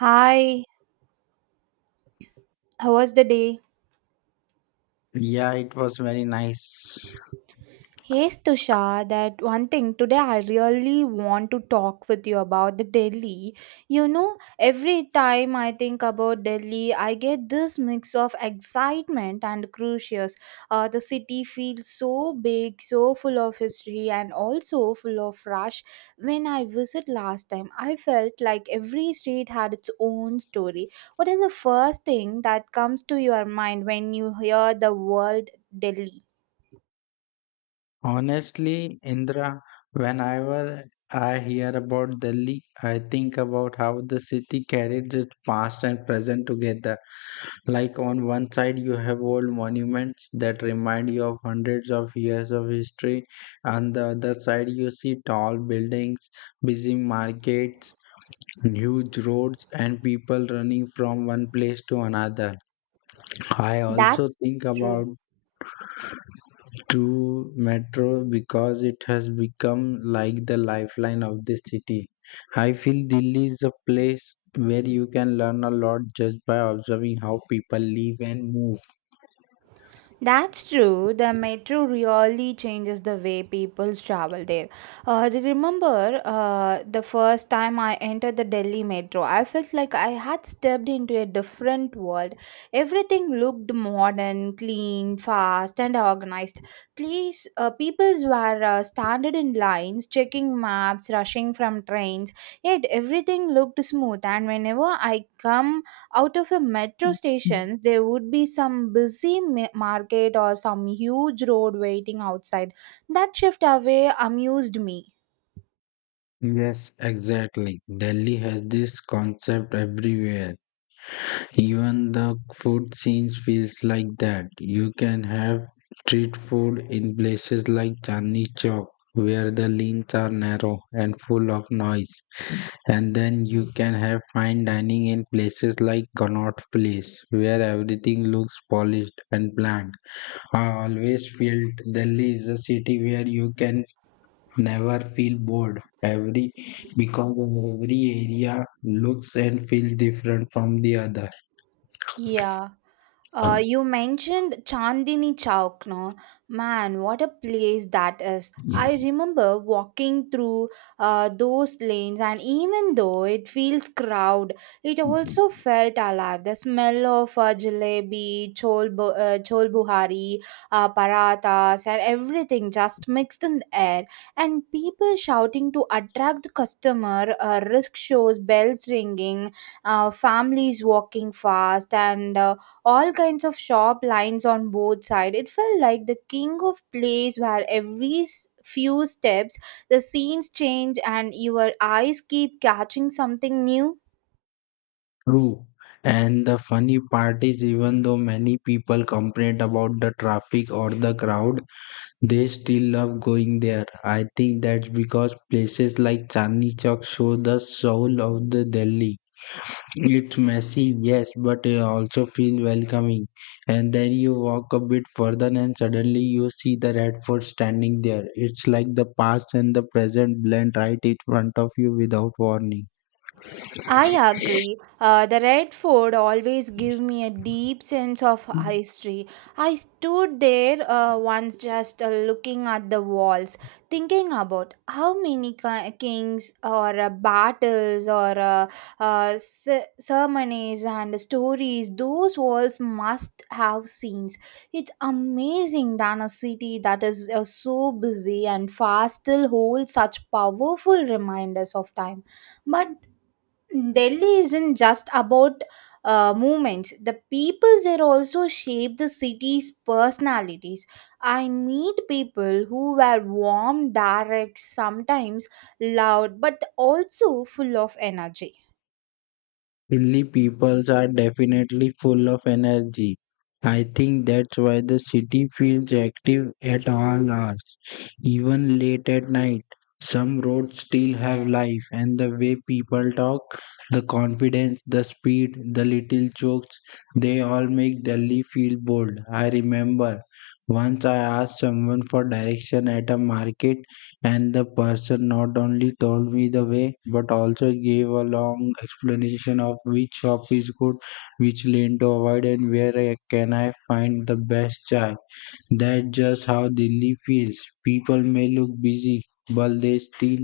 Hi, how was the day? Yeah, it was very nice. Hey Tusha, that one thing today I really want to talk with you about the Delhi. You know, every time I think about Delhi, I get this mix of excitement and curious. The city feels so big, so full of history, and also full of rush. When I visit last time, I felt like every street had its own story. What is the first thing that comes to your mind when you hear the word Delhi? Honestly, Indra, whenever I hear about Delhi, I think about how the city carries its past and present together. Like on one side, you have old monuments that remind you of hundreds of years of history. On the other side, you see tall buildings, busy markets, huge roads, and people running from one place to another. I also That's think about true. to metro because it has become like the lifeline of the city. I feel Delhi is a place where you can learn a lot just by observing how people live and move. That's true. The metro really changes the way people travel there. I remember the first time I entered the Delhi metro, I felt like I had stepped into a different world. Everything looked modern, clean, fast, and organized. Please, peoples were standing in lines, checking maps, rushing from trains. Yet everything looked smooth. And whenever I come out of a metro stations there would be some busy market or some huge road waiting outside that shift away amused me. Yes, exactly. Delhi has this concept everywhere. Even the food scenes feels like that. You can have street food in places like Chandni Chowk, where the lanes are narrow and full of noise. And then you can have fine dining in places like Connaught Place, where everything looks polished and planned. I always felt Delhi is a city where you can never feel bored. Every because every area looks and feels different from the other. Yeah. You mentioned Chandini Chowk, no? Man, what a place that is. I remember walking through those lanes, and even though it feels crowded, it also felt alive. The smell of jalebi, chol buhari, parathas, and everything just mixed in the air. And people shouting to attract the customer, risk shows, bells ringing, families walking fast, and all kinds of shop lines on both sides. It felt like the king of place where every few steps the scenes change and your eyes keep catching something new. True. And the funny part is, even though many people complain about the traffic or the crowd, they still love going there. I think that's because places like Chandni Chowk show the soul of the Delhi. It's messy, yes, but it also feels welcoming. And then you walk a bit further and suddenly you see the Red Fort standing there. It's like the past and the present blend right in front of you without warning. I agree. The red fort always give me a deep sense of history. I stood there once just looking at the walls, thinking about how many kings or battles or ceremonies and stories those walls must have seen. It's amazing that a city that is so busy and fast still holds such powerful reminders of time. But Delhi isn't just about movements. The people there also shape the city's personalities. I meet people who were warm, direct, sometimes loud, but also full of energy. Delhi peoples are definitely full of energy. I think that's why the city feels active at all hours, even late at night. Some roads still have life, and the way people talk, the confidence, the speed, the little jokes, they all make Delhi feel bold. I remember once I asked someone for direction at a market and the person not only told me the way, but also gave a long explanation of which shop is good, which lane to avoid, and where I can I find the best chai. That's just how Delhi feels. People may look busy, but they still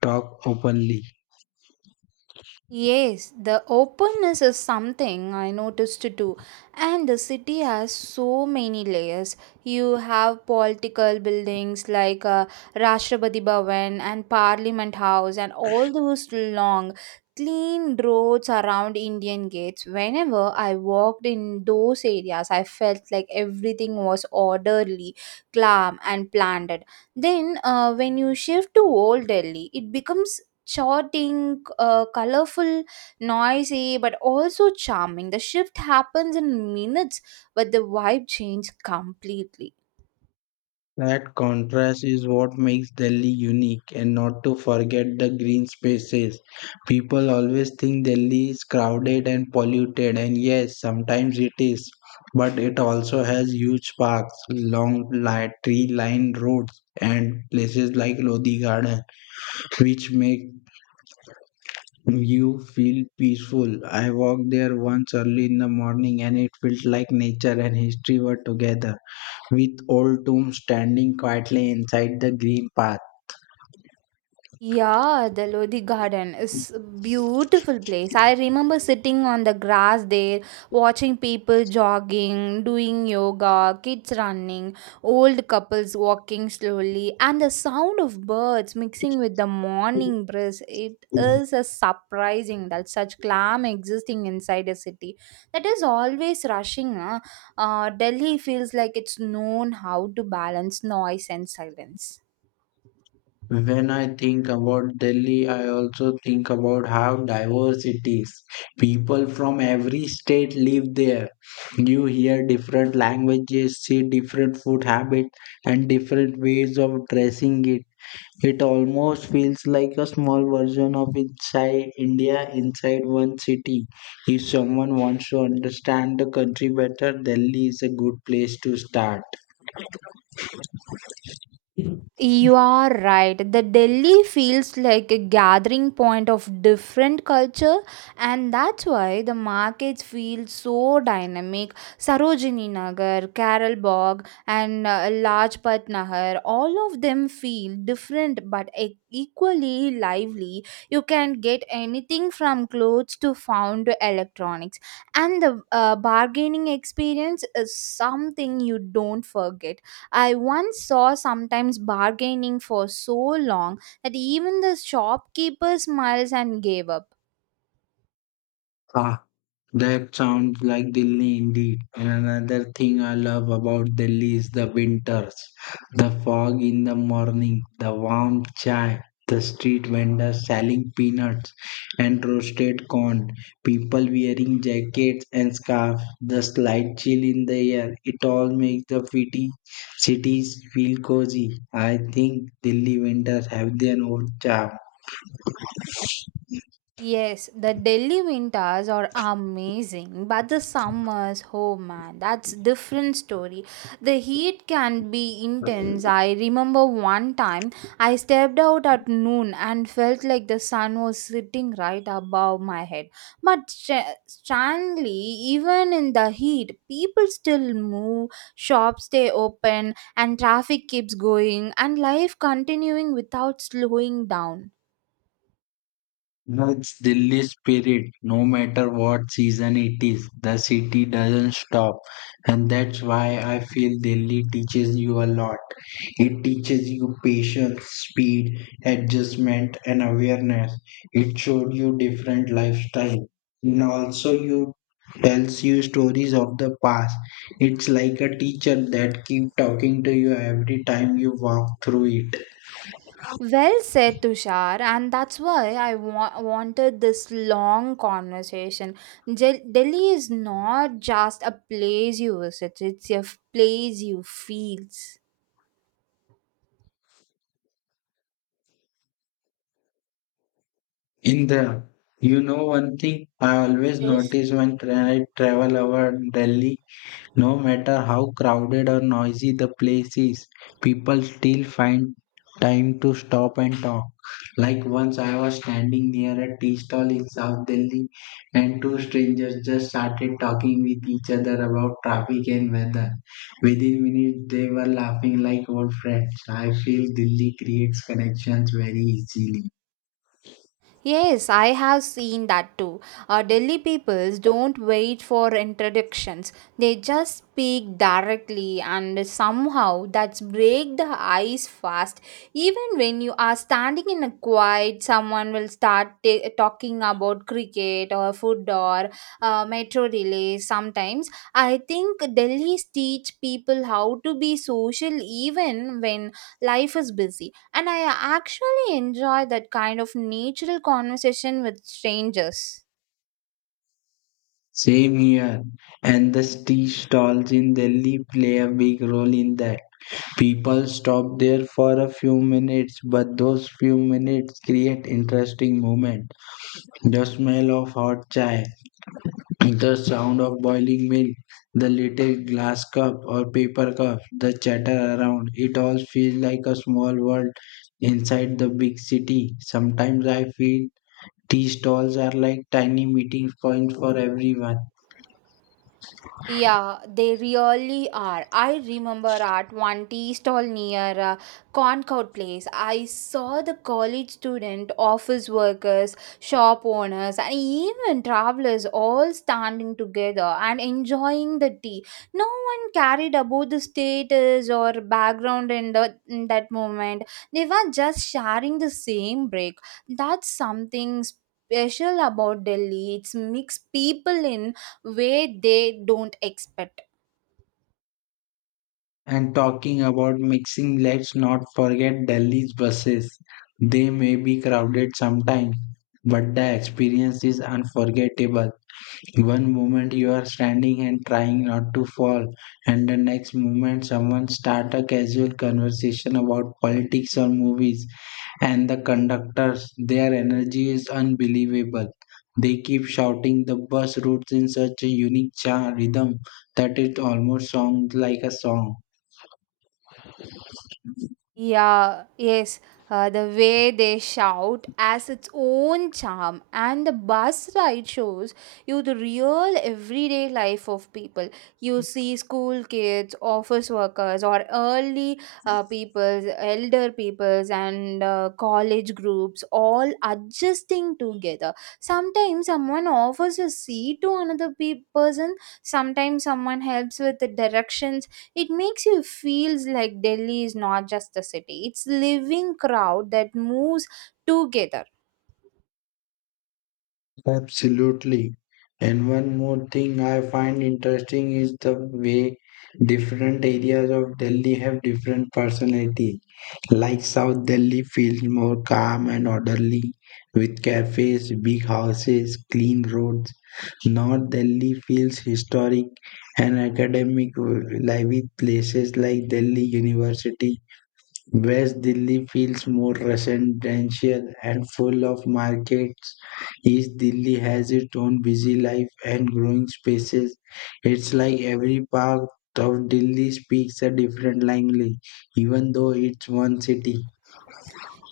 talk openly. Yes, the openness is something I noticed too. And the city has so many layers. You have political buildings like Rashtrapati Bhavan and Parliament House and all those long clean roads around Indian gates. Whenever I walked in those areas, I felt like everything was orderly, calm and planned. Then when you shift to Old Delhi, it becomes charting, colorful, noisy, but also charming. The shift happens in minutes, but the vibe changed completely. That contrast is what makes Delhi unique, and not to forget the green spaces. People always think Delhi is crowded and polluted, and yes, sometimes it is, but it also has huge parks, long tree-lined roads, and places like Lodi Garden, which make you feel peaceful. I walked there once early in the morning, and it felt like nature and history were together with old tomb standing quietly inside the green path. Yeah, the Lodi Garden is a beautiful place. I remember sitting on the grass there, watching people jogging, doing yoga, kids running, old couples walking slowly, and the sound of birds mixing with the morning breeze. It is a surprising that such calm existing inside a city that is always rushing. Huh? Delhi feels like it's known how to balance noise and silence. When I think about Delhi, I also think about how diverse it is. People from every state live there. You hear different languages, see different food habits, and different ways of dressing it. It almost feels like a small version of inside India inside one city. If someone wants to understand the country better, Delhi is a good place to start. You are right. The Delhi feels like a gathering point of different culture, and that's why the markets feel so dynamic. Sarojini Nagar, Carol Bagh, and Lajpat Nahar, all of them feel different but equally lively. You can get anything from clothes to found to electronics, and the bargaining experience is something you don't forget. I once saw sometimes bargaining for so long that even the shopkeeper smiles and gave up. Ah, that sounds like Delhi indeed. And another thing I love about Delhi is the winters. The fog in the morning, the warm chai, the street vendors selling peanuts and roasted corn, people wearing jackets and scarves, the slight chill in the air. It all makes the city cities feel cozy. I think Delhi winters have their own charm. Yes, the Delhi winters are amazing, but the summers, oh man, that's different story. The heat can be intense. I remember one time I stepped out at noon and felt like the sun was sitting right above my head. But strangely, even in the heat, people still move, shops stay open, and traffic keeps going, and life continuing without slowing down. That's Delhi's spirit. No matter what season it is, the city doesn't stop. And that's why I feel Delhi teaches you a lot. It teaches you patience, speed, adjustment, and awareness. It showed you different lifestyle. And also you tells you stories of the past. It's like a teacher that keep talking to you every time you walk through it. Well said, Tushar, and that's why I wanted this long conversation. Jel Delhi is not just a place you visit, it's a place you feel. In the, you know one thing I always Yes. notice when I travel around Delhi, no matter how crowded or noisy the place is, people still find time to stop and talk. Like once I was standing near a tea stall in South Delhi and two strangers just started talking with each other about traffic and weather. Within minutes they were laughing like old friends. I feel Delhi creates connections very easily. Yes, I have seen that too. Delhi peoples don't wait for introductions. They just speak directly and somehow that's break the ice fast. Even when you are standing in a quiet, someone will start talking about cricket or food or metro delays sometimes. I think Delhi's teach people how to be social even when life is busy and I actually enjoy that kind of natural conversation with strangers. Same here. And the tea stalls in Delhi play a big role in that. People stop there for a few minutes, but those few minutes create interesting moments. The smell of hot chai, the sound of boiling milk, the little glass cup or paper cup, the chatter around, it all feels like a small world inside the big city. Sometimes I feel tea stalls are like tiny meeting points for everyone. Yeah, they really are. I remember at one tea stall near Concord Place, I saw the college student, office workers, shop owners, and even travelers all standing together and enjoying the tea. No one carried about the status or background in that moment. They were just sharing the same break. That's something special about Delhi. It's mixed people in way they don't expect. And talking about mixing, let's not forget Delhi's buses. They may be crowded sometimes, but the experience is unforgettable. One moment you are standing and trying not to fall, and the next moment someone start a casual conversation about politics or movies, and the conductors, their energy is unbelievable. They keep shouting the bus routes in such a unique cha rhythm that it almost sounds like a song. Yeah, yes. The way they shout has its own charm, and the bus ride shows you the real everyday life of people. You see school kids, office workers, or early peoples, elder peoples, and college groups all adjusting together. Sometimes someone offers a seat to another person, sometimes someone helps with the directions. It makes you feels like Delhi is not just a city; it's living crowd that moves together. Absolutely. And one more thing I find interesting is the way different areas of Delhi have different personality. Like South Delhi feels more calm and orderly with cafes, big houses, clean roads. North Delhi feels historic and academic, like with places like Delhi University. West Delhi feels more residential and full of markets. East Delhi has its own busy life and growing spaces. It's like every part of Delhi speaks a different language, even though it's one city.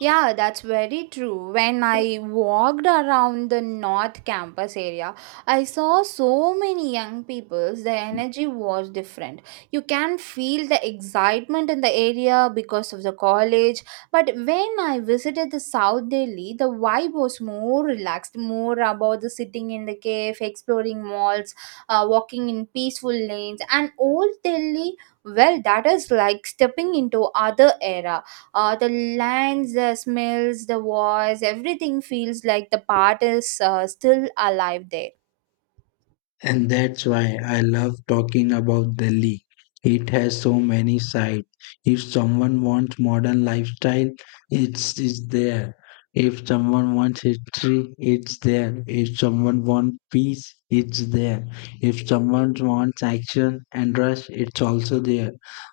Yeah, that's very true. When I walked around the North Campus area, I saw so many young people. The energy was different. You can feel the excitement in the area because of the college. But when I visited the South Delhi, the vibe was more relaxed, more about the sitting in the cave, exploring malls, walking in peaceful lanes. And Old Delhi, well, that is like stepping into other era. The lands, the smells, the voice, everything feels like the part is still alive there. And that's why I love talking about Delhi. It has so many sides. If someone wants modern lifestyle, it's there. If someone wants history, it's there. If someone wants peace, it's there. If someone wants action and rush, it's also there.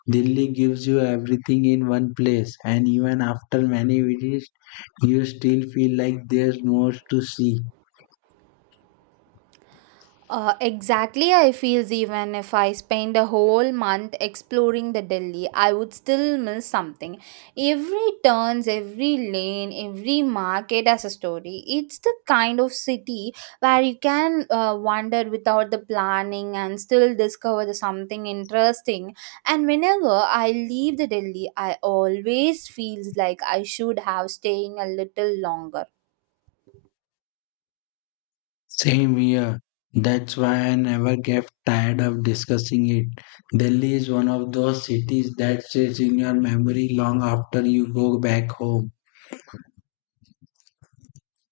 Delhi gives you everything in one place, and even after many visits, you still feel like there's more to see. Exactly, I feels even if I spend a whole month exploring the Delhi, I would still miss something. Every turns, every lane, every market has a story. It's the kind of city where you can wander without the planning and still discover the something interesting. And whenever I leave the Delhi, I always feels like I should have staying a little longer. Same here. That's why I never get tired of discussing it. Delhi is one of those cities that stays in your memory long after you go back home.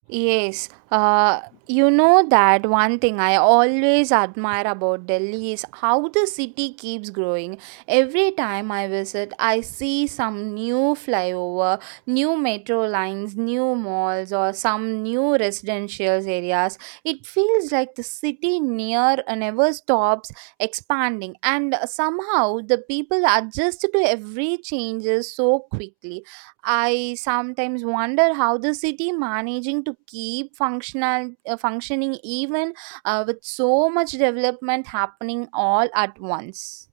Yes, you know that one thing I always admire about Delhi is how the city keeps growing. Every time I visit, I see some new flyover, new metro lines, new malls, or some new residential areas. It feels like the city near never stops expanding, and somehow the people adjust to every changes so quickly. I sometimes wonder how the city managing to keep functional functioning even with so much development happening all at once.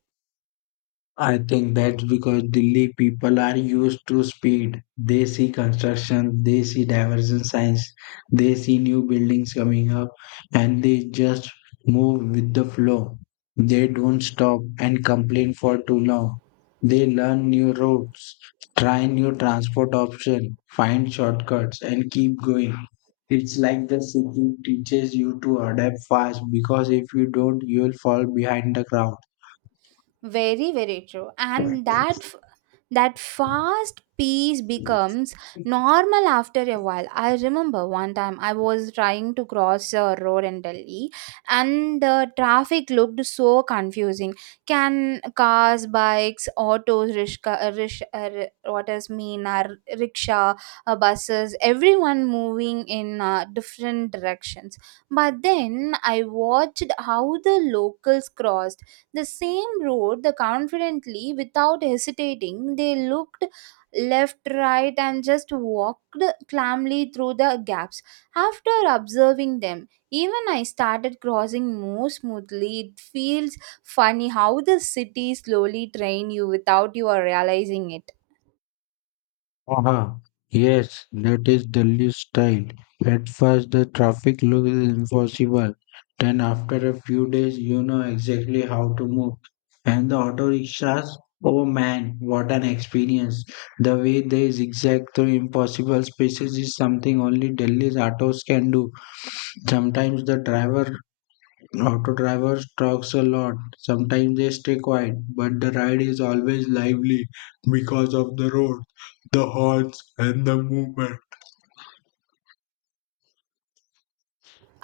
I think that's because Delhi people are used to speed. They see construction, they see diversion signs, they see new buildings coming up, and they just move with the flow. They don't stop and complain for too long. They learn new routes, try new transport options, find shortcuts, and keep going. It's like the city teaches you to adapt fast because if you don't, you'll fall behind the crowd. Very, very true. And that fast pace becomes normal after a while. I remember one time I was trying to cross a road in Delhi and the traffic looked so confusing. Can cars, bikes, autos, rishka, rish, ri- what does mean are rickshaw, buses, everyone moving in different directions. But then I watched how the locals crossed the same road, the confidently without hesitating. They looked left, right, and just walked calmly through the gaps. After observing them, even I started crossing more smoothly. It feels funny how the city slowly train you without you are realizing it. Uh-huh. Yes, that is Delhi's style. At first, the traffic looks impossible. Then, after a few days, you know exactly how to move. And the auto rickshaws, oh man, what an experience! The way they zigzag through impossible spaces is something only Delhi's autos can do. Sometimes auto drivers, talks a lot. Sometimes they stay quiet, but the ride is always lively because of the road, the horn.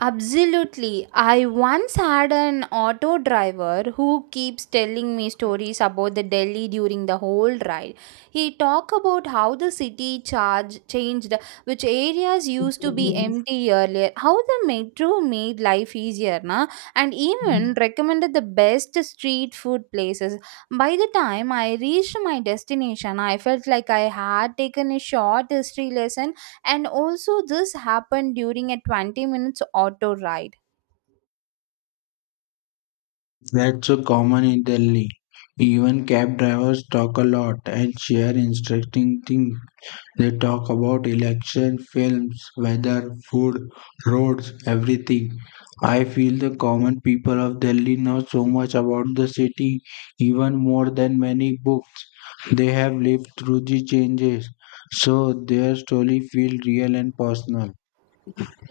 Absolutely. I once had an auto driver who keeps telling me stories about the Delhi during the whole ride. He talked about how the city charge changed, which areas used to be empty earlier, how the metro made life easier, na? And even recommended the best street food places. By the time I reached my destination, I felt like I had taken a short history lesson and also this happened during a 20 minutes auto ride. That's so common in Delhi. Even cab drivers talk a lot and share interesting things. They talk about election, films, weather, food, roads, everything. I feel the common people of Delhi know so much about the city, even more than many books. They have lived through the changes, so their story feels real and personal.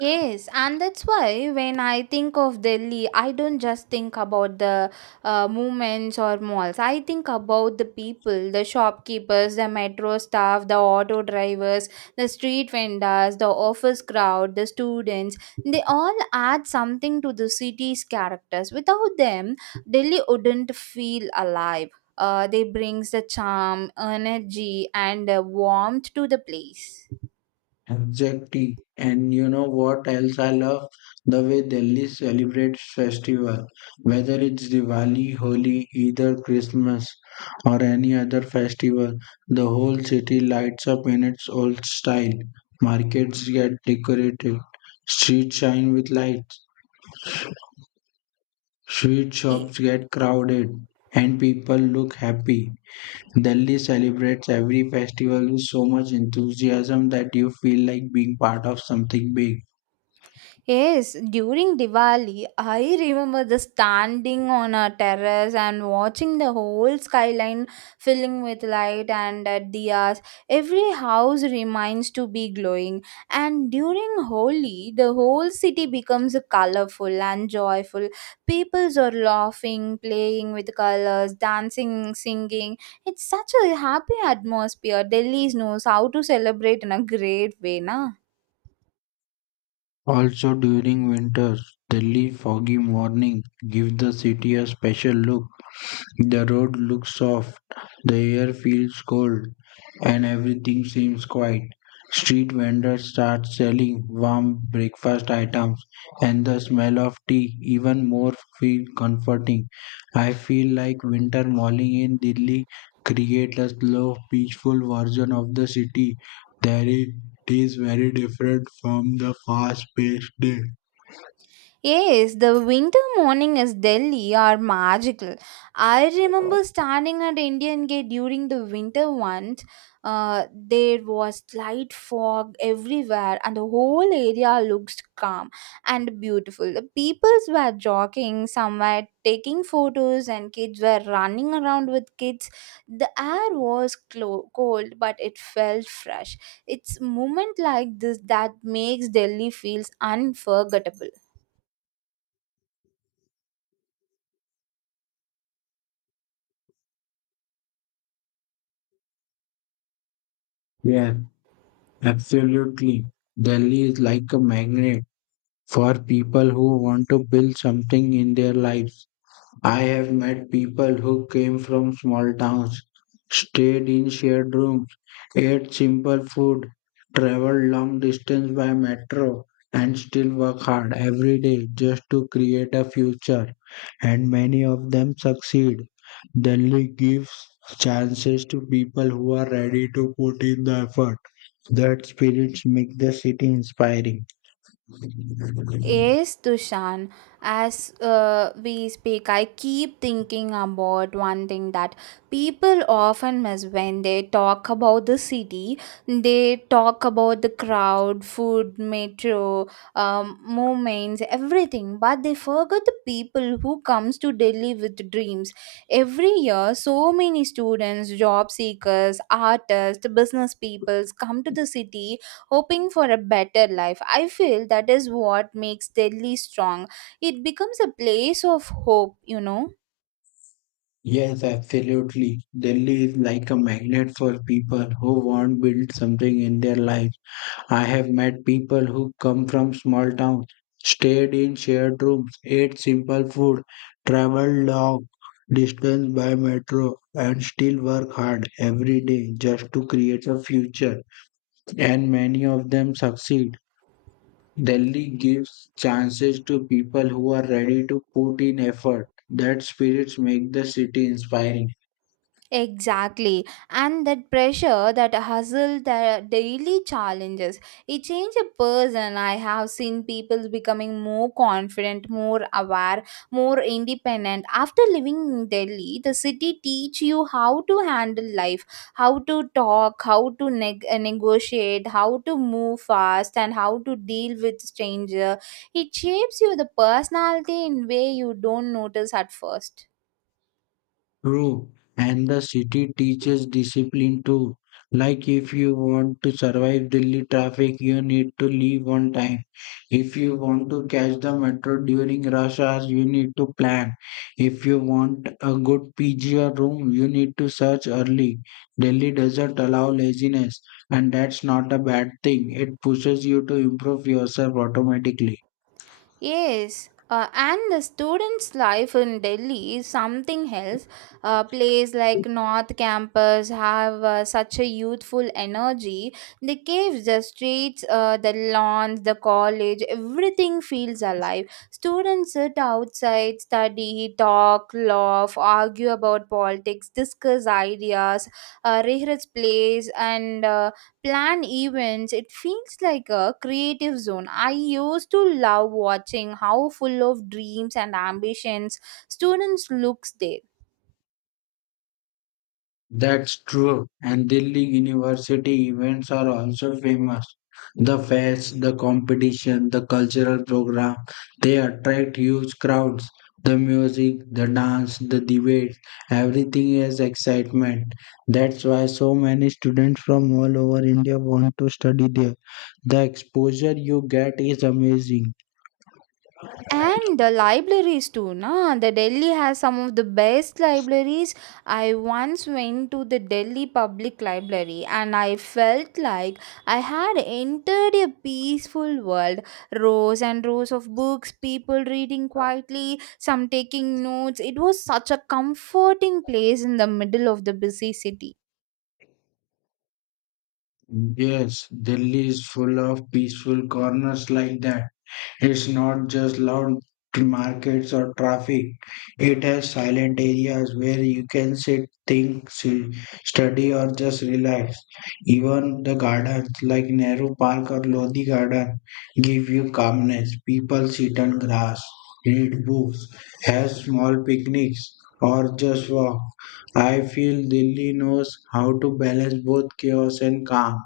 Yes, and that's why when I think of Delhi, I don't just think about the movements or malls. I think about the people, the shopkeepers, the metro staff, the auto drivers, the street vendors, the office crowd, the students. They all add something to the city's characters. Without them, Delhi wouldn't feel alive. They brings the charm, energy, and warmth to the place. Exactly. And you know what else I love? The way Delhi celebrates festival, whether it's Diwali, Holi, Eid or Christmas or any other festival, the whole city lights up in its old style. Markets get decorated, streets shine with lights, sweet shops get crowded, and people look happy. Delhi celebrates every festival with so much enthusiasm that you feel like being part of something big. Yes, during Diwali, I remember the standing on a terrace and watching the whole skyline filling with light and diyas. Every house remains to be glowing. And during Holi, the whole city becomes colorful and joyful. Peoples are laughing, playing with colors, dancing, singing. It's such a happy atmosphere. Delhi knows how to celebrate in a great way, na? Also during winter, chilly, foggy morning give the city a special look. The road looks soft, the air feels cold, and everything seems quiet. Street vendors start selling warm breakfast items, and the smell of tea even more feel comforting. I feel like winter morning in Delhi create a slow, peaceful version of the city. There is It is very different from the fast-paced day. Yes, the winter morning is Delhi are magical. I remember standing at Indian Gate during the winter once. There was light fog everywhere, and the whole area looked calm and beautiful. The peoples were jogging somewhere, taking photos, and kids were running around with kids. The air was cold, but it felt fresh. It's moment like this that makes Delhi feels unforgettable. Yeah, absolutely. Delhi is like a magnet for people who want to build something in their lives. I have met people who came from small towns, stayed in shared rooms, ate simple food, traveled long distance by metro, and still work hard every day just to create a future. And many of them succeed. Delhi gives chances to people who are ready to put in the effort. That spirits make the city inspiring. Yes, Dushan. As we speak, I keep thinking about one thing that people often miss when they talk about the city. They talk about the crowd, food, metro, movements, everything, but they forget the people who comes to Delhi with dreams. Every year, so many students, job seekers, artists, business peoples come to the city hoping for a better life. I feel that is what makes Delhi strong. It becomes a place of hope. Yes, absolutely. Delhi is like a magnet for people who want to build something in their life. I have met people who come from small towns, stayed in shared rooms, ate simple food, traveled long distance by metro, and still work hard every day just to create a future. And many of them succeed. Delhi gives chances to people who are ready to put in effort. That spirits make the city inspiring. Exactly. And that pressure, that hustle, the daily challenges, it changes a person. I have seen people becoming more confident, more aware, more independent. After living in Delhi, the city teach you how to handle life, how to talk, how to negotiate, how to move fast, and how to deal with stranger. It shapes you the personality in way you don't notice at first. True, and the city teaches discipline too. Like if you want to survive Delhi traffic, you need to leave on time. If you want to catch the metro during rush hours, you need to plan. If you want a good PG or room, you need to search early. Delhi doesn't allow laziness, and that's not a bad thing. It pushes you to improve yourself automatically. Yes, and the students' life in Delhi is something else. A place like North Campus have such a youthful energy. The caves, the streets, the lawns, the college, everything feels alive. Students sit outside, study, talk, laugh, argue about politics, discuss ideas, rehearse plays, and plan events. It feels like a creative zone. I used to love watching how full of dreams and ambitions students looks there. That's true, and Delhi University events are also famous. The fairs, the competition, the cultural program, they attract huge crowds. The music, the dance, the debate, everything is excitement. That's why so many students from all over India want to study there. The exposure you get is amazing. And the libraries too, na. The Delhi has some of the best libraries. I once went to the Delhi Public Library and I felt like I had entered a peaceful world. Rows and rows of books, people reading quietly, some taking notes. It was such a comforting place in the middle of the busy city. Yes, Delhi is full of peaceful corners like that. It's not just loud markets or traffic. It has silent areas where you can sit, think, see, study, or just relax. Even the gardens like Nehru Park or Lodi Garden give you calmness. People sit on grass, read books, have small picnics, or just walk. I feel Delhi knows how to balance both chaos and calm.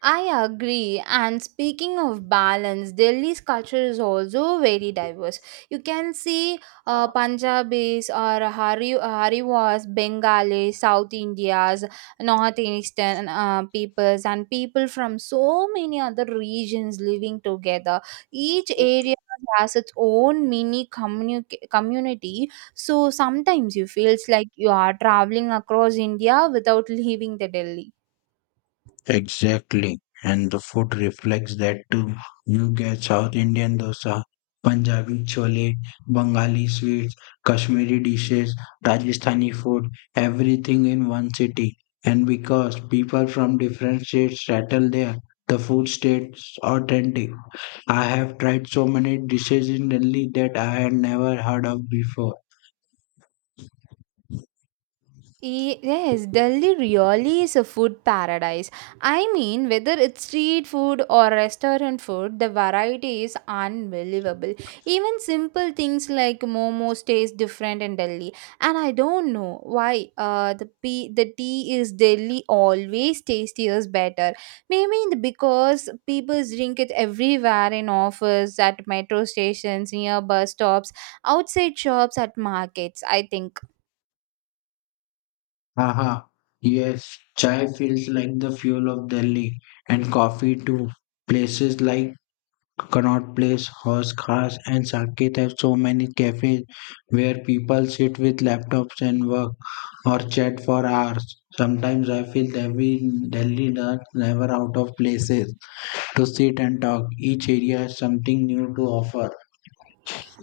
I agree. And speaking of balance, Delhi's culture is also very diverse. You can see Punjabis or Hari, Hariwas, Bengali, South Indias, North Eastern peoples, and people from so many other regions living together. Each area has its own mini community. So sometimes you feels like you are traveling across India without leaving the Delhi. Exactly. And the food reflects that too. You get South Indian dosa, Punjabi chole, Bengali sweets, Kashmiri dishes, Rajasthani food, everything in one city. And because people from different states settle there, the food stays authentic. I have tried so many dishes in Delhi that I had never heard of before. Yes, Delhi really is a food paradise. I mean, whether it's street food or restaurant food, the variety is unbelievable. Even simple things like momos taste different in Delhi, and I don't know why. The tea is Delhi always tastier better. Maybe because people drink it everywhere, in office, at metro stations, near bus stops, outside shops, at markets, I think. Haha. Yes, chai feels like the fuel of Delhi and coffee too. Places like Connaught Place, Horse Khas and Saket have so many cafes where people sit with laptops and work or chat for hours. Sometimes I feel that we Delhi are never out of places to sit and talk. Each area has something new to offer.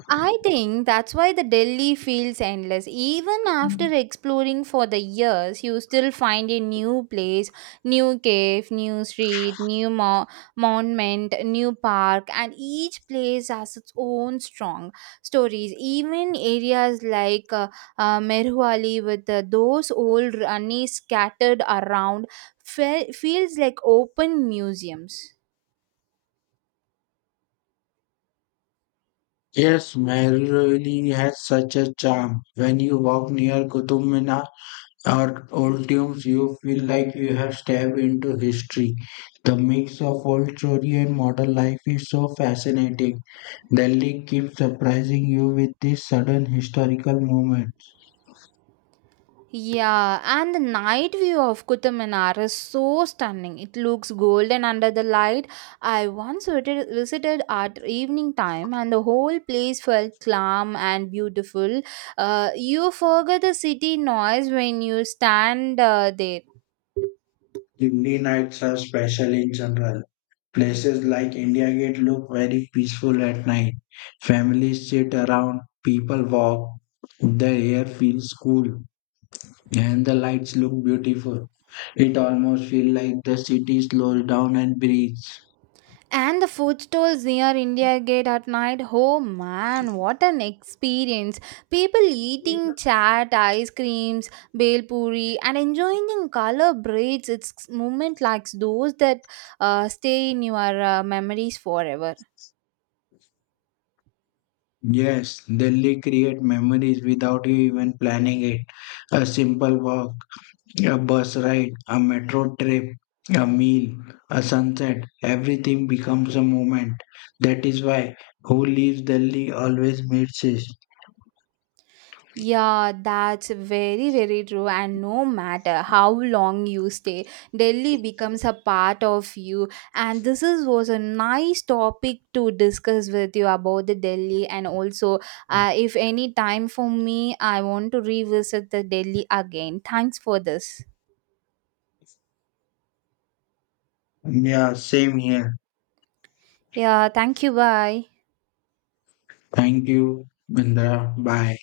I think that's why the Delhi feels endless. Even after exploring for the years, you still find a new place, new cave, new street, monument, new park, and each place has its own strong stories. Even areas like Merhuali with those old runny scattered around feels like open museums. Yes, Mehrovili has such a charm. When you walk near Qutub Minar, our old tunes, you feel like you have stepped into history. The mix of old story and modern life is so fascinating. Delhi keeps surprising you with these sudden historical moments. Yeah, and the night view of Qutub Minar is so stunning. It looks golden under the light. I once visited at evening time, and the whole place felt calm and beautiful. You forget the city noise when you stand there. Hindi nights are special in general. Places like India Gate look very peaceful at night. Families sit around, people walk, the air feels cool, and the lights look beautiful. It almost feels like the city slows down and breathes. And the food stalls near India Gate at night. Oh man, what an experience! People eating chaat, ice creams, bel puri, and enjoying in color braids. It's moment like those that stay in your memories forever. Yes, Delhi create memories without you even planning it. A simple walk, a bus ride, a metro trip, a meal, a sunset, everything becomes a moment. That is why who leaves Delhi always misses. Yeah, that's very, very true. And no matter how long you stay, Delhi becomes a part of you. And this is was a nice topic to discuss with you about the Delhi. And also, if any time for me, I want to revisit the Delhi again. Thanks for this. Yeah, same here. Yeah, thank you. Bye. Thank you, Bindra. Bye.